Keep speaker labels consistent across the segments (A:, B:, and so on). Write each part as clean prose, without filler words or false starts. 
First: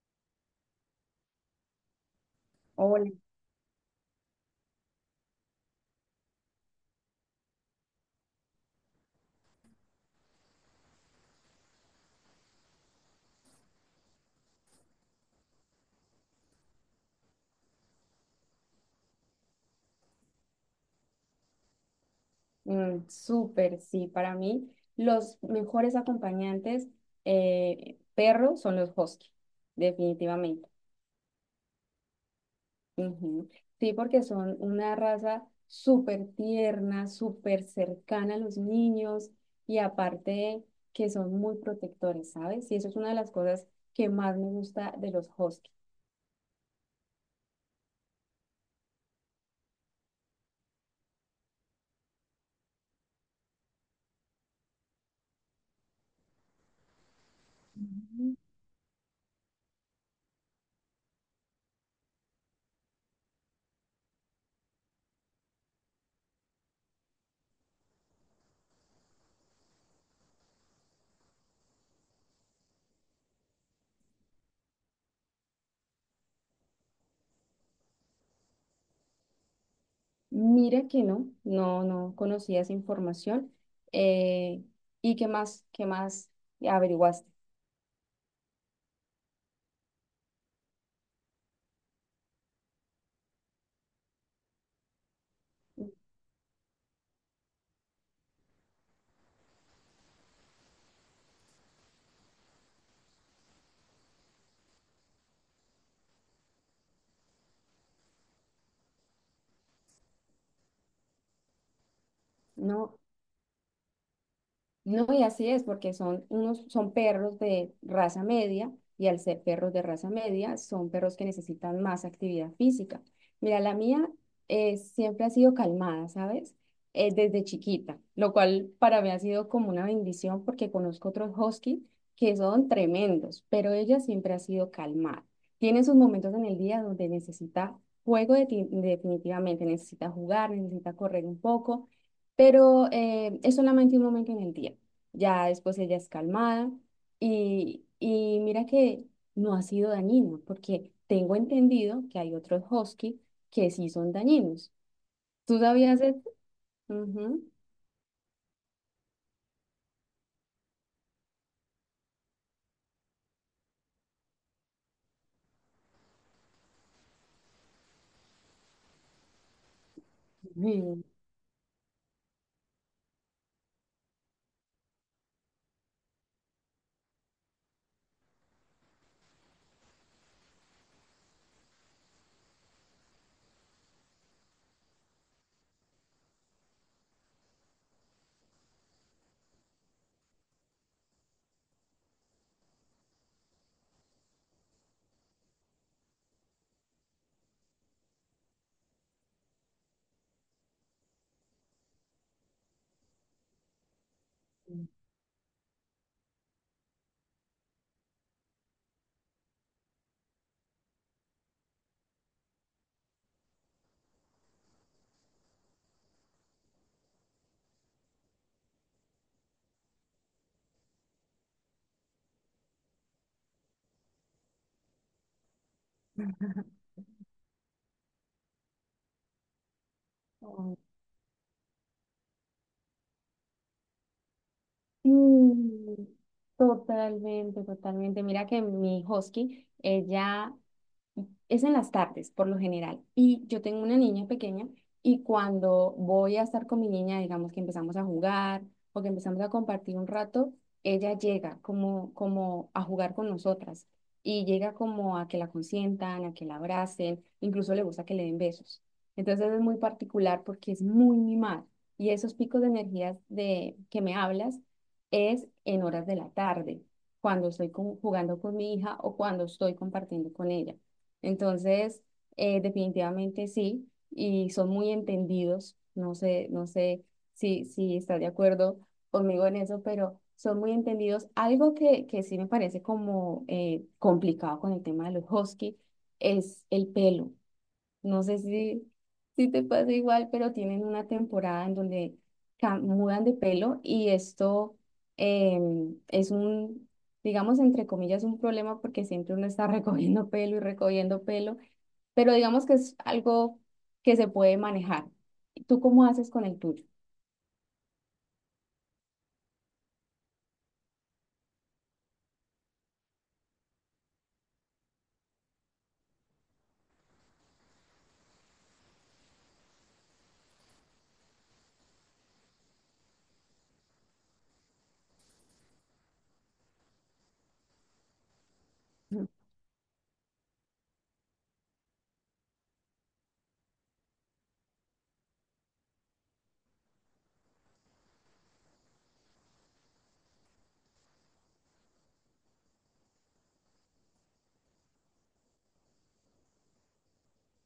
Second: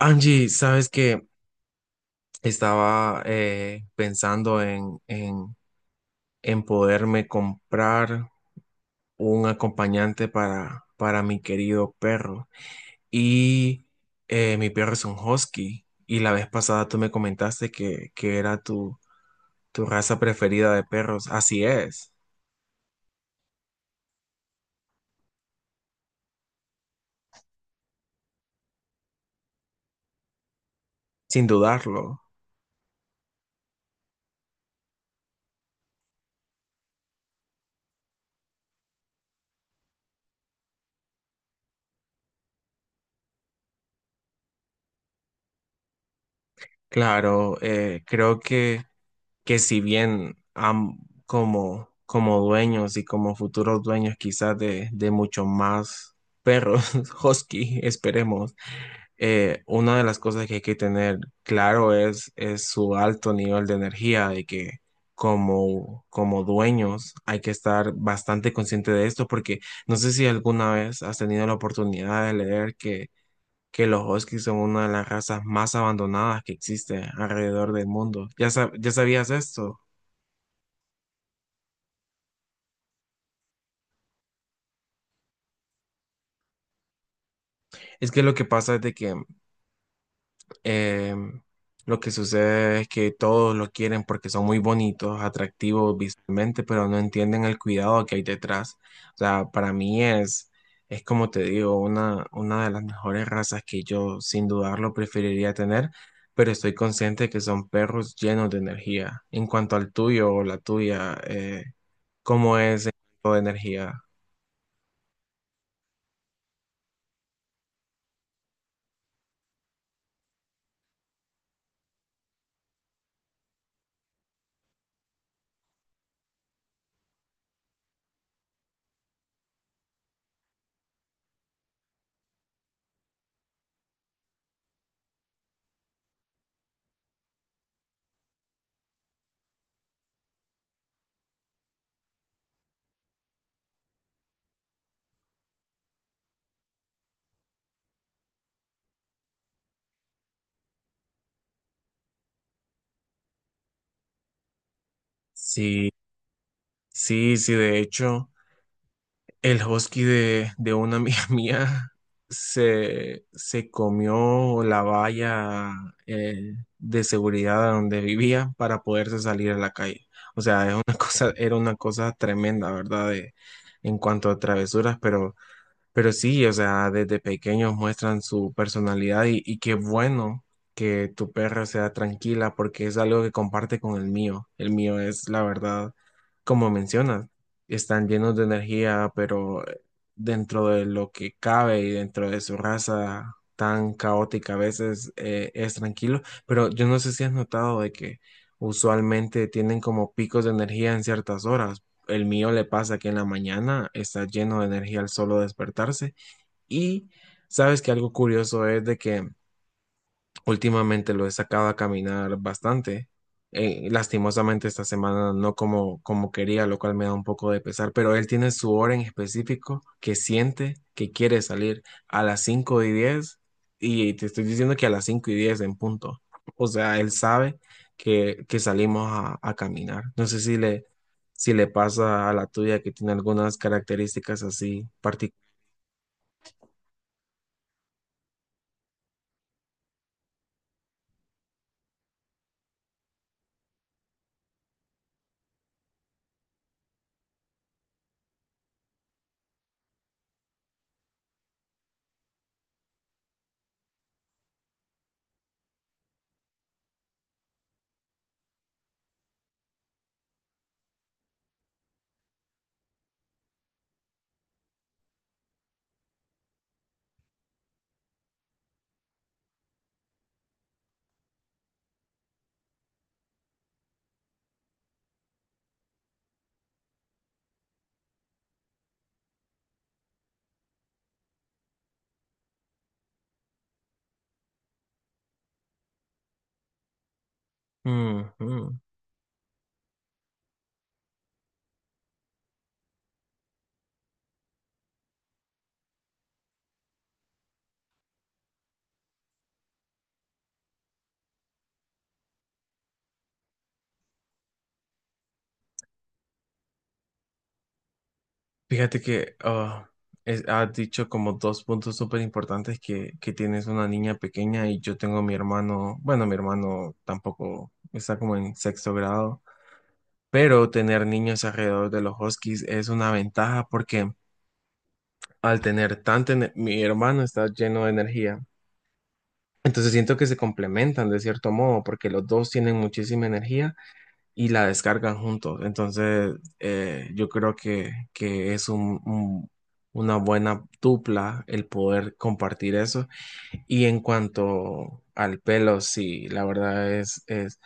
A: Angie, sabes que
B: Hola,
A: estaba pensando en poderme comprar un acompañante para mi querido perro. Y mi perro es un husky. Y la vez pasada tú me comentaste que era tu raza preferida de perros. Así es,
B: mm, súper, sí, para mí los mejores acompañantes perro son los husky, definitivamente.
A: sin dudarlo.
B: Ujú. Sí, porque son una raza súper tierna, súper cercana a los niños y aparte que son muy protectores, ¿sabes? Y eso es una de las cosas que más me gusta de los husky.
A: Claro, creo que si bien como dueños y como futuros dueños quizás de mucho más perros, husky,
B: Ujú.
A: esperemos, una de las cosas que hay que tener claro es su alto nivel de energía, de que como dueños hay que estar bastante consciente de esto, porque no sé si alguna vez has tenido la oportunidad de leer que los huskies son una de las razas más abandonadas que existe alrededor del mundo. Ya sabías esto?
B: Mira que no conocía esa información, eh, y qué más, qué más averiguaste.
A: Es que lo que pasa es de que Eh, lo que sucede es que todos lo quieren porque son muy bonitos, atractivos visualmente, pero no entienden el cuidado que hay detrás. O sea, para mí es como te digo, una de las mejores razas que yo sin dudarlo preferiría tener, pero estoy consciente que son perros llenos de energía. En cuanto al tuyo o la tuya, ¿cómo es el
B: No,
A: tipo de energía?
B: no, y así es, porque son unos, son perros de raza media, y al ser perros de raza media, son perros que necesitan más actividad física. Mira, la mía siempre ha sido calmada, ¿sabes? Desde chiquita, lo cual para mí ha sido como una bendición porque conozco otros husky que son tremendos, pero ella siempre ha sido calmada. Tiene sus momentos en el día donde necesita definitivamente, necesita jugar, necesita correr un poco. Pero es solamente un momento en el día. Ya después ella es calmada y mira que no ha sido dañino, porque tengo entendido que hay otros husky que sí son dañinos. ¿Tú
A: Sí,
B: sabías esto?
A: sí,
B: Ujú.
A: sí, de hecho. El husky de una amiga mía se comió la valla de seguridad donde vivía para poderse salir a la calle. O sea, es una
B: Sí.
A: cosa, era una cosa tremenda, ¿verdad? En cuanto a travesuras, pero sí, o sea, desde pequeños muestran su personalidad y qué bueno que tu perro sea tranquila porque es algo que comparte con el mío. El mío es, la verdad, como mencionas, están llenos de energía, pero dentro de lo que cabe y dentro de su raza tan caótica a veces es tranquilo. Pero yo no sé si has notado de que usualmente tienen como picos de energía en ciertas horas. El mío le pasa que en la mañana está lleno de energía al solo despertarse. Y sabes que algo curioso es de que últimamente lo he sacado a caminar bastante. Lastimosamente esta semana no como quería, lo cual me da un poco de pesar, pero él tiene su hora en específico que siente que quiere salir a las 5 y 10 y te estoy diciendo que a las 5 y 10 en punto. O sea, él sabe que salimos a caminar. No sé si
B: Oh,
A: si le pasa a la tuya que tiene algunas características así particulares.
B: mm, totalmente, totalmente. Mira que mi husky, ella es en las tardes, por lo general. Y yo tengo una niña pequeña y cuando voy a estar con mi niña, digamos que empezamos a jugar o que empezamos a compartir un rato, ella llega como, como a jugar con nosotras y llega como a que la consientan, a que la abracen, incluso le gusta que le den besos. Entonces es muy particular porque es muy mimada y esos picos de energías de que me hablas es en horas de la tarde, cuando estoy jugando con mi hija o cuando estoy compartiendo con ella. Entonces, definitivamente sí, y son muy entendidos. No sé, no sé si, si está de acuerdo conmigo en eso, pero son muy entendidos. Algo que sí me parece como complicado con el tema de los husky es el pelo. No sé si, si te pasa igual, pero tienen una temporada en donde mudan de pelo y esto es un, digamos, entre comillas, un problema porque siempre uno está recogiendo pelo y recogiendo pelo, pero digamos que es algo que se puede manejar. ¿Tú cómo haces con el tuyo?
A: Fíjate que has dicho como dos puntos súper importantes que tienes una niña pequeña y yo tengo mi hermano, bueno, mi hermano tampoco está como en sexto grado, pero tener niños alrededor de los huskies es una ventaja porque al tener tanta, mi hermano está lleno de energía, entonces siento que se complementan de cierto modo porque los dos tienen muchísima energía y la descargan juntos. Entonces, yo creo que es una buena dupla el poder compartir eso. Y en cuanto al pelo, sí, la verdad es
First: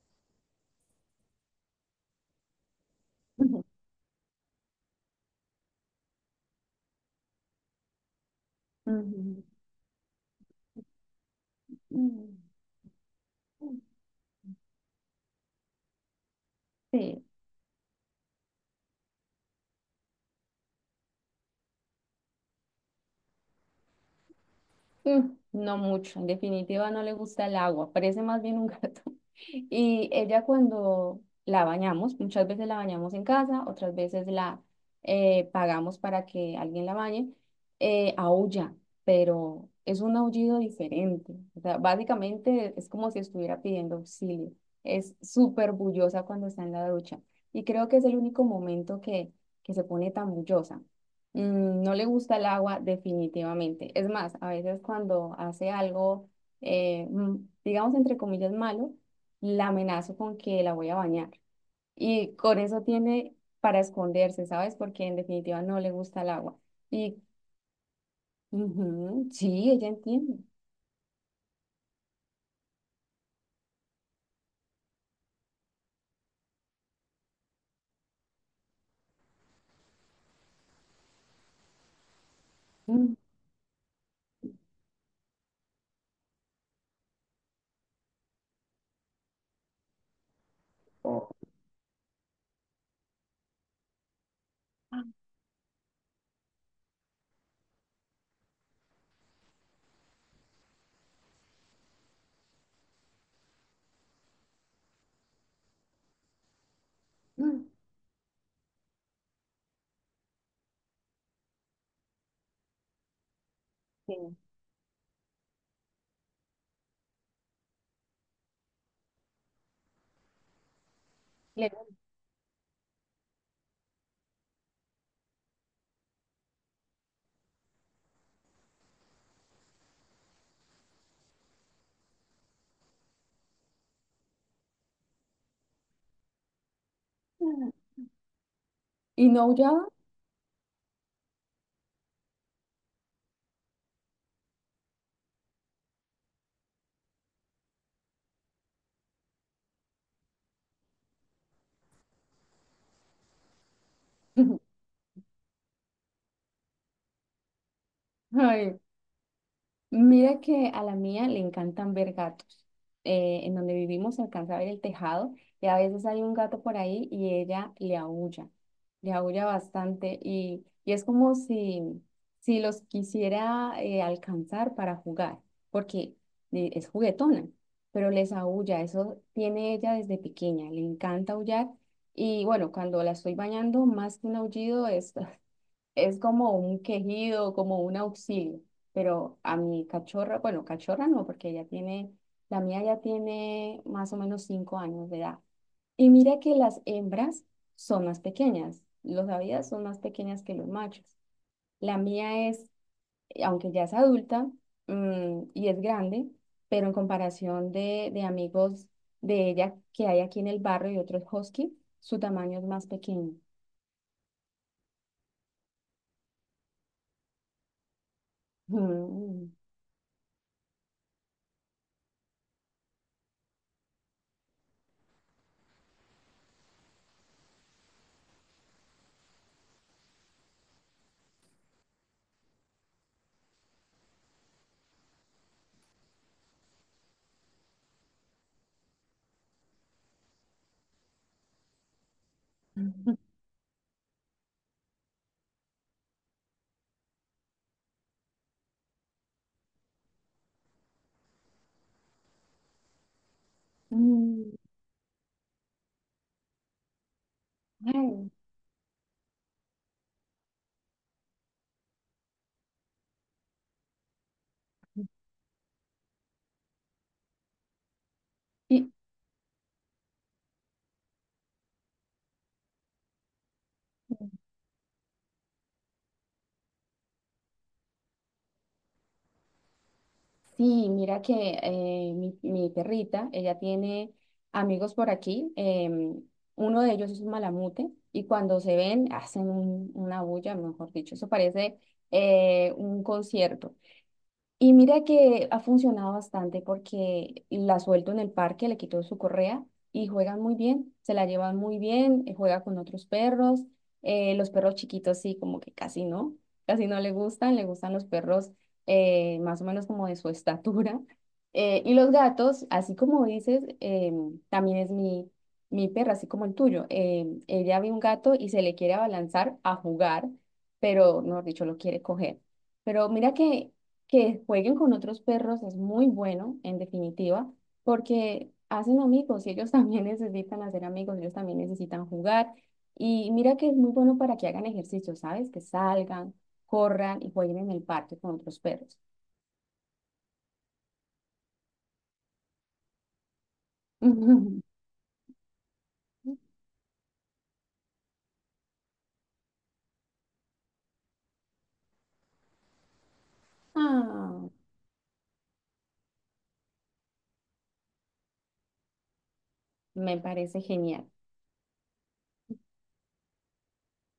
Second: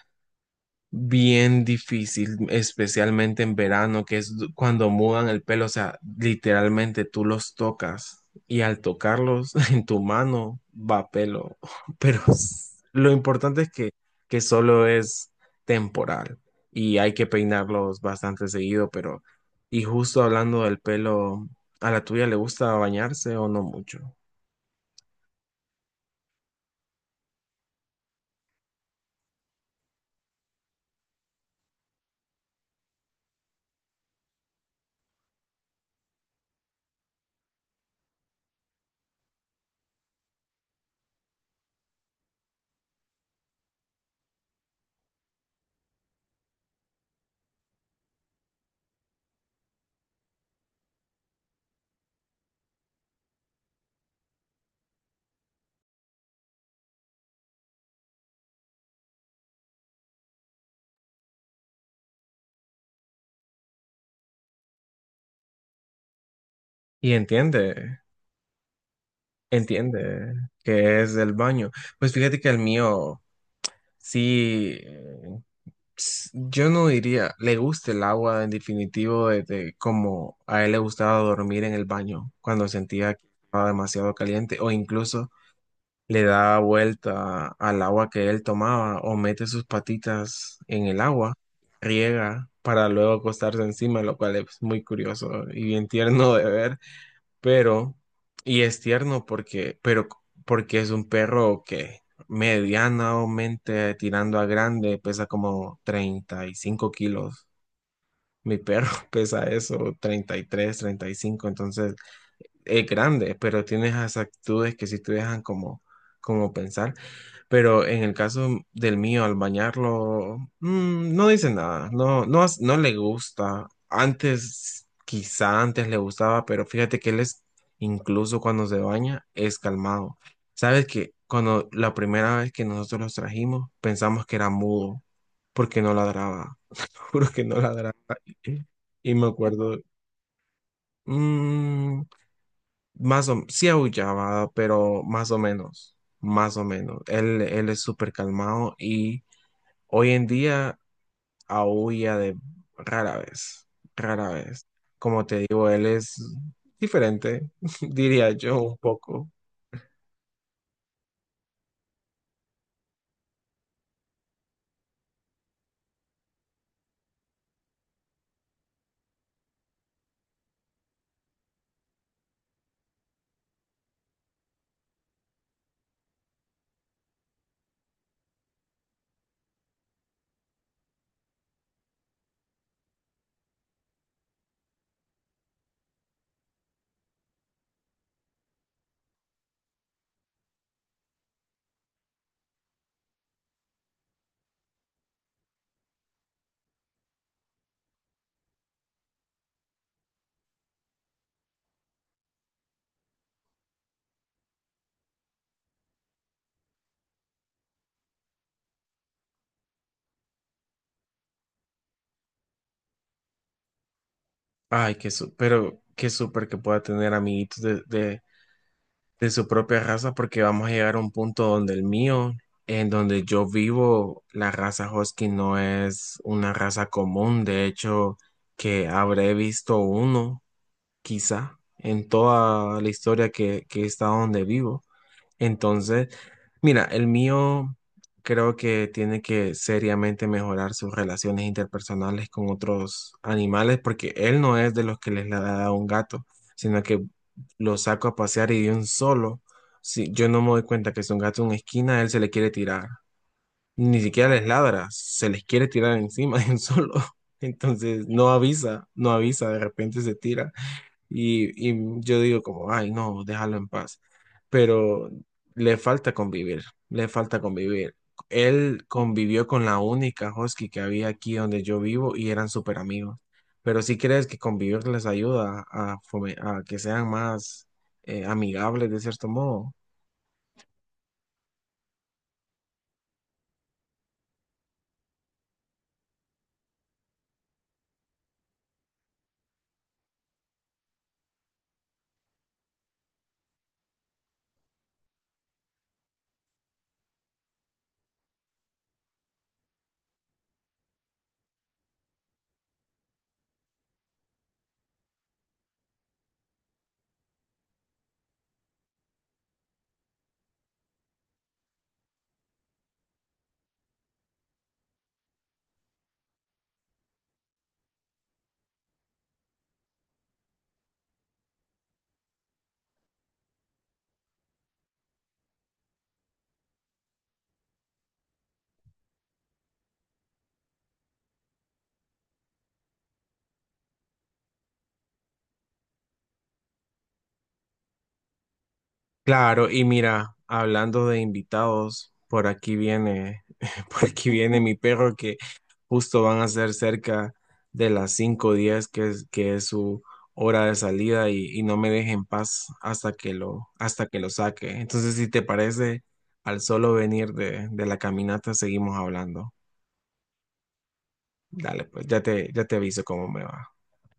A: bien difícil, especialmente en
B: Ujú.
A: verano, que es cuando mudan el pelo, o sea, literalmente tú los tocas y al
B: Ujú.
A: tocarlos en tu mano va pelo, pero
B: Mm.
A: lo importante es que solo es temporal y hay
B: Sí.
A: que peinarlos bastante seguido, pero y justo hablando del pelo, ¿a la tuya le gusta bañarse o no mucho?
B: Mm, no mucho, en definitiva no le gusta el agua, parece más bien un gato. Y ella cuando la bañamos, muchas veces la bañamos en casa, otras veces la pagamos para que alguien la bañe, aúlla, pero es un aullido diferente. O sea, básicamente es como si estuviera pidiendo auxilio. Es súper bullosa cuando está en la ducha. Y creo que es el único momento que se pone tan bullosa. Mm, no le gusta el agua definitivamente. Es más, a veces cuando hace algo, eh, mm, digamos entre comillas, malo, la amenazo con que la voy a bañar. Y con eso tiene para esconderse, ¿sabes? Porque en definitiva no le gusta el agua.
A: Y
B: Y
A: entiende,
B: ujú, sí, ella
A: entiende
B: entiende.
A: que es el baño. Pues fíjate que el mío... Sí, yo no diría, le gusta el agua en definitivo, desde como a él le gustaba dormir en el baño cuando
B: Mm.
A: sentía que estaba demasiado caliente o incluso le daba vuelta al agua que él tomaba o mete sus patitas en el
B: Oh,
A: agua, riega para luego acostarse encima, lo cual es muy
B: ah,
A: curioso y bien tierno de ver pero, y es tierno porque, pero porque es un perro que medianamente tirando a grande pesa como 35 kilos.
B: mm,
A: Mi perro pesa eso, 30 treinta y tres 35 entonces es grande, pero tiene esas
B: sí,
A: actitudes que sí te dejan como, como pensar. Pero en el caso del mío, al bañarlo, mm, no dice
B: le
A: nada, no, no, no le gusta. Antes, quizá antes le gustaba, pero fíjate que él es, incluso cuando se baña, es calmado. Sabes que cuando la primera vez que nosotros los trajimos, pensamos que era mudo, porque no ladraba, juro que no
B: gusta.
A: ladraba. Y me
B: Y no ya.
A: acuerdo, mm, más o sí aullaba, pero más o menos, más o menos. Él es súper calmado y... Hoy en día aúlla de rara vez, rara vez. Como te digo, él es diferente, diría yo un
B: Ay,
A: poco.
B: mira que a la mía le encantan ver gatos. En donde vivimos se alcanza a ver el tejado y a veces hay un gato por ahí y ella le aúlla bastante y es como si, si los quisiera alcanzar para jugar, porque es juguetona, pero les aúlla, eso tiene ella desde pequeña, le encanta aullar y bueno, cuando la estoy bañando, más que un aullido es es como un quejido, como un auxilio. Pero a mi cachorra, bueno, cachorra no, porque ella tiene, la mía ya tiene más o menos 5 años de edad. Y mira que las hembras son más pequeñas, los avidas son más pequeñas que los machos. La mía es, aunque ya es adulta, mm, y es grande, pero en comparación de amigos de ella que hay aquí en el barrio y otros husky, su tamaño es más pequeño.
A: Ay, pero qué súper que pueda tener amiguitos de su
B: Mm.
A: propia raza, porque vamos a llegar a un punto donde el mío, en donde yo vivo, la raza Husky no es una raza común. De hecho, que habré visto uno, quizá, en toda la historia que he estado donde vivo. Entonces, mira, el mío creo que tiene que seriamente mejorar sus relaciones interpersonales con otros animales, porque él no es de los que les la da a un gato, sino que lo saco a pasear y de un solo, si yo no me doy cuenta que es un gato en una esquina, él se le quiere tirar. Ni siquiera les
B: Mm.
A: ladra, se les quiere tirar encima de un solo. Entonces, no
B: Ay.
A: avisa, no avisa, de repente se tira. Y yo digo como, ay, no, déjalo en paz. Pero le falta convivir, le falta convivir. Él
B: Y-
A: convivió con la única husky que había aquí donde yo vivo y eran súper amigos. Pero si crees que convivir les ayuda a, a que sean más amigables de cierto modo?
B: sí, mira que mi, mi perrita, ella tiene amigos por aquí. Uno de ellos es un malamute y cuando se ven hacen una bulla, mejor dicho. Eso parece un concierto. Y mira que ha funcionado bastante porque la suelto en el parque, le quito su correa y juegan muy bien, se la llevan muy bien, juega con otros perros. Los perros chiquitos sí, como que casi no le gustan, le gustan los perros más o menos como de su estatura. Y los gatos, así como dices, también es mi, mi perra, así como el tuyo. Ella ve un gato y se le quiere abalanzar a jugar, pero, mejor dicho, lo quiere coger. Pero mira que jueguen con otros perros es muy bueno, en definitiva, porque hacen amigos y ellos también necesitan hacer amigos, ellos también necesitan jugar. Y mira que es muy bueno para que hagan ejercicio, ¿sabes? Que salgan, corran y jueguen en el parque con otros perros.
A: Claro, y mira, hablando de invitados, por aquí viene, por aquí viene mi perro que justo van a ser cerca de las 5:10, que que es su hora de salida y no me deje en paz hasta que lo
B: Ah,
A: saque. Entonces, si te parece, al solo venir de la caminata, seguimos hablando.
B: me parece genial.
A: Dale, pues ya te aviso cómo me va.